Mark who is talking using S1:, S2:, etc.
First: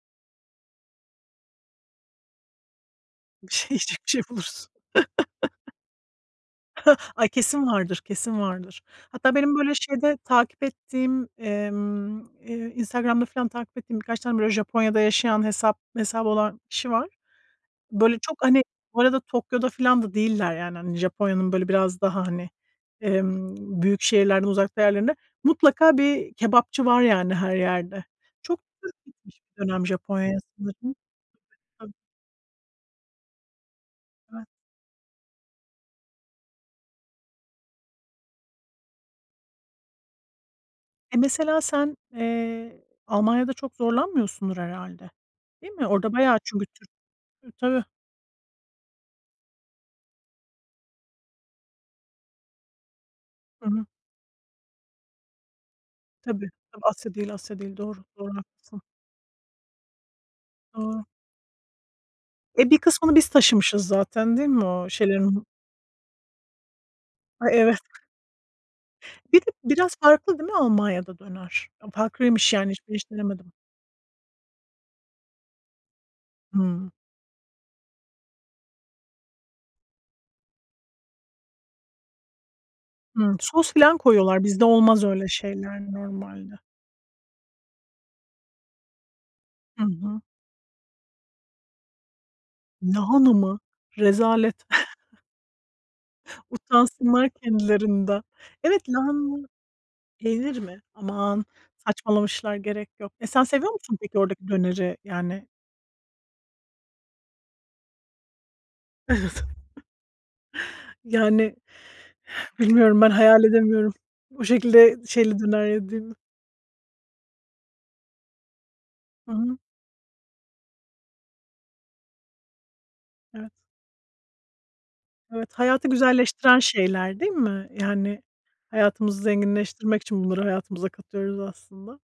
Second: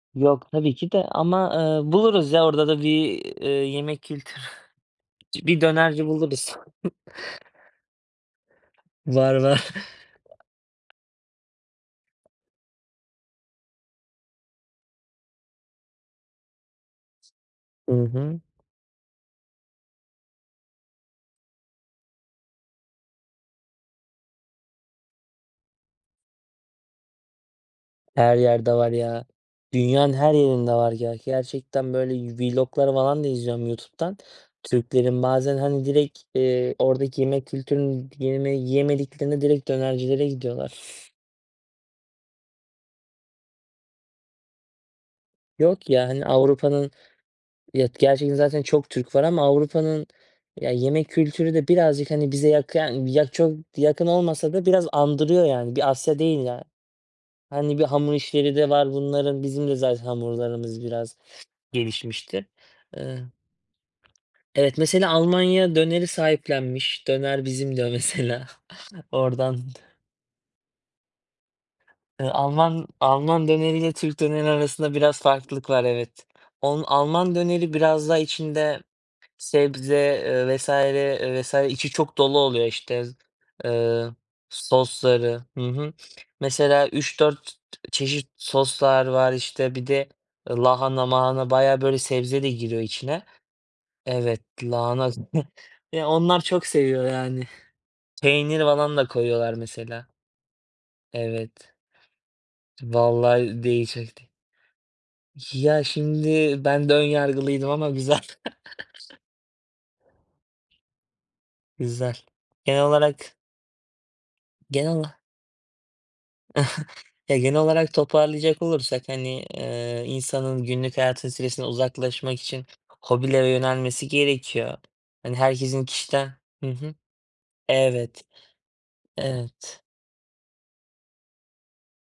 S1: Yok, tabii ki de. Ama, eee, buluruz ya orada da bir, eee,
S2: Yiyecek
S1: yemek
S2: bir şey
S1: kültürü
S2: bulursun.
S1: Bir dönerci buluruz.
S2: Ay, kesin vardır, kesin vardır.
S1: Var
S2: Hatta benim
S1: var.
S2: böyle şeyde takip ettiğim, emm, eee, Instagram'da filan takip ettiğim birkaç tane böyle Japonya'da yaşayan hesap hesabı olan kişi var.
S1: I
S2: Böyle, çok
S1: hı.
S2: hani Bu arada Tokyo'da filan da değiller, yani. Hani, Japonya'nın böyle biraz daha hani, emm, büyük şehirlerden uzakta yerlerinde. Mutlaka bir kebapçı var, yani, her yerde.
S1: Her
S2: Çok
S1: yerde var,
S2: Türk
S1: ya.
S2: gitmiş bir dönem
S1: Dünyanın her
S2: Japonya'ya
S1: yerinde var.
S2: sanırım.
S1: Ge gerçekten
S2: [unintelligible]
S1: böyle vlog'lar falan da izliyorum YouTube'dan
S2: Evet.
S1: Türklerin. Bazen, hani, direkt, eee, oradaki yemek kültürünü yeme yiyemediklerinde direkt dönercilere gidiyorlar.
S2: E, mesela sen, eee, Almanya'da çok zorlanmıyorsundur herhâlde, değil mi?
S1: Yok ya,
S2: Orada
S1: hani,
S2: bayağı çünkü Türk
S1: Avrupa'nın
S2: hıı, tabii.
S1: Ya, gerçekten zaten çok Türk var ama Avrupa'nın, ya, yemek kültürü de birazcık, hani, bize yak yani, yak çok
S2: Hı hı.
S1: yakın olmasa da biraz andırıyor, yani. Bir Asya değil,
S2: Tabii,
S1: yani.
S2: tabii Asya değil, Asya
S1: Hani,
S2: değil.
S1: bir
S2: Doğru,
S1: hamur
S2: doğru,
S1: işleri de
S2: haklısın.
S1: var bunların. Bizim de zaten hamurlarımız
S2: Doğru.
S1: biraz gelişmiştir.
S2: E, bir kısmını
S1: Iıı.
S2: biz taşımışız zaten, değil mi
S1: Evet,
S2: o
S1: mesela,
S2: şeylerin?
S1: Almanya döneri sahiplenmiş. "Döner
S2: Ay,
S1: bizim."
S2: evet.
S1: diyor, mesela.
S2: Bir de
S1: Oradan.
S2: biraz farklı, değil mi Almanya'da döner?
S1: Iıı,
S2: Farklıymış yani, hiç,
S1: Alman
S2: ben hiç
S1: Alman
S2: denemedim.
S1: döneriyle Türk dönerinin arasında biraz farklılık var. Evet. On
S2: Hımm.
S1: Alman döneri biraz daha içinde sebze, eee, vs. vs. içi çok dolu oluyor, işte,
S2: Hımm, sos filan
S1: ııı,
S2: koyuyorlar. Bizde olmaz öyle
S1: sosları. Hı
S2: şeyler
S1: hı.
S2: normalde.
S1: Mesela, 3-4 çeşit soslar var, işte.
S2: Hı
S1: Bir de
S2: hı.
S1: lahana mahana, bayağı, böyle, sebze de giriyor içine.
S2: Lahana mı?
S1: Evet,
S2: Rezalet.
S1: lahana Eee, onlar çok seviyor,
S2: Utansınlar
S1: yani.
S2: kendilerinden.
S1: Peynir
S2: Evet,
S1: falan da
S2: lahana
S1: koyuyorlar, mesela.
S2: yenir mi? Aman,
S1: Evet.
S2: saçmalamışlar. Gerek yok. E, sen
S1: Vallahi
S2: seviyor musun peki
S1: değişikti.
S2: oradaki döneri, yani?
S1: Ya, şimdi ben de ön yargılıydım ama güzel.
S2: [unintelligible] Yani,
S1: Güzel. Genel
S2: bilmiyorum. Ben
S1: olarak
S2: hayal edemiyorum o
S1: Genel
S2: şekilde
S1: ola
S2: şeyli döner yediğimi.
S1: Ya, genel olarak toparlayacak olursak,
S2: Hı
S1: hani,
S2: hı.
S1: eee, insanın günlük hayatın stresinden uzaklaşmak için hobilere
S2: Evet.
S1: yönelmesi gerekiyor. Hani,
S2: Evet.
S1: herkesin
S2: Hayatı
S1: kişiden
S2: güzelleştiren
S1: Hı hı.
S2: şeyler, değil mi? Yani,
S1: Evet.
S2: hayatımızı
S1: Evet.
S2: zenginleştirmek için bunları hayatımıza katıyoruz aslında.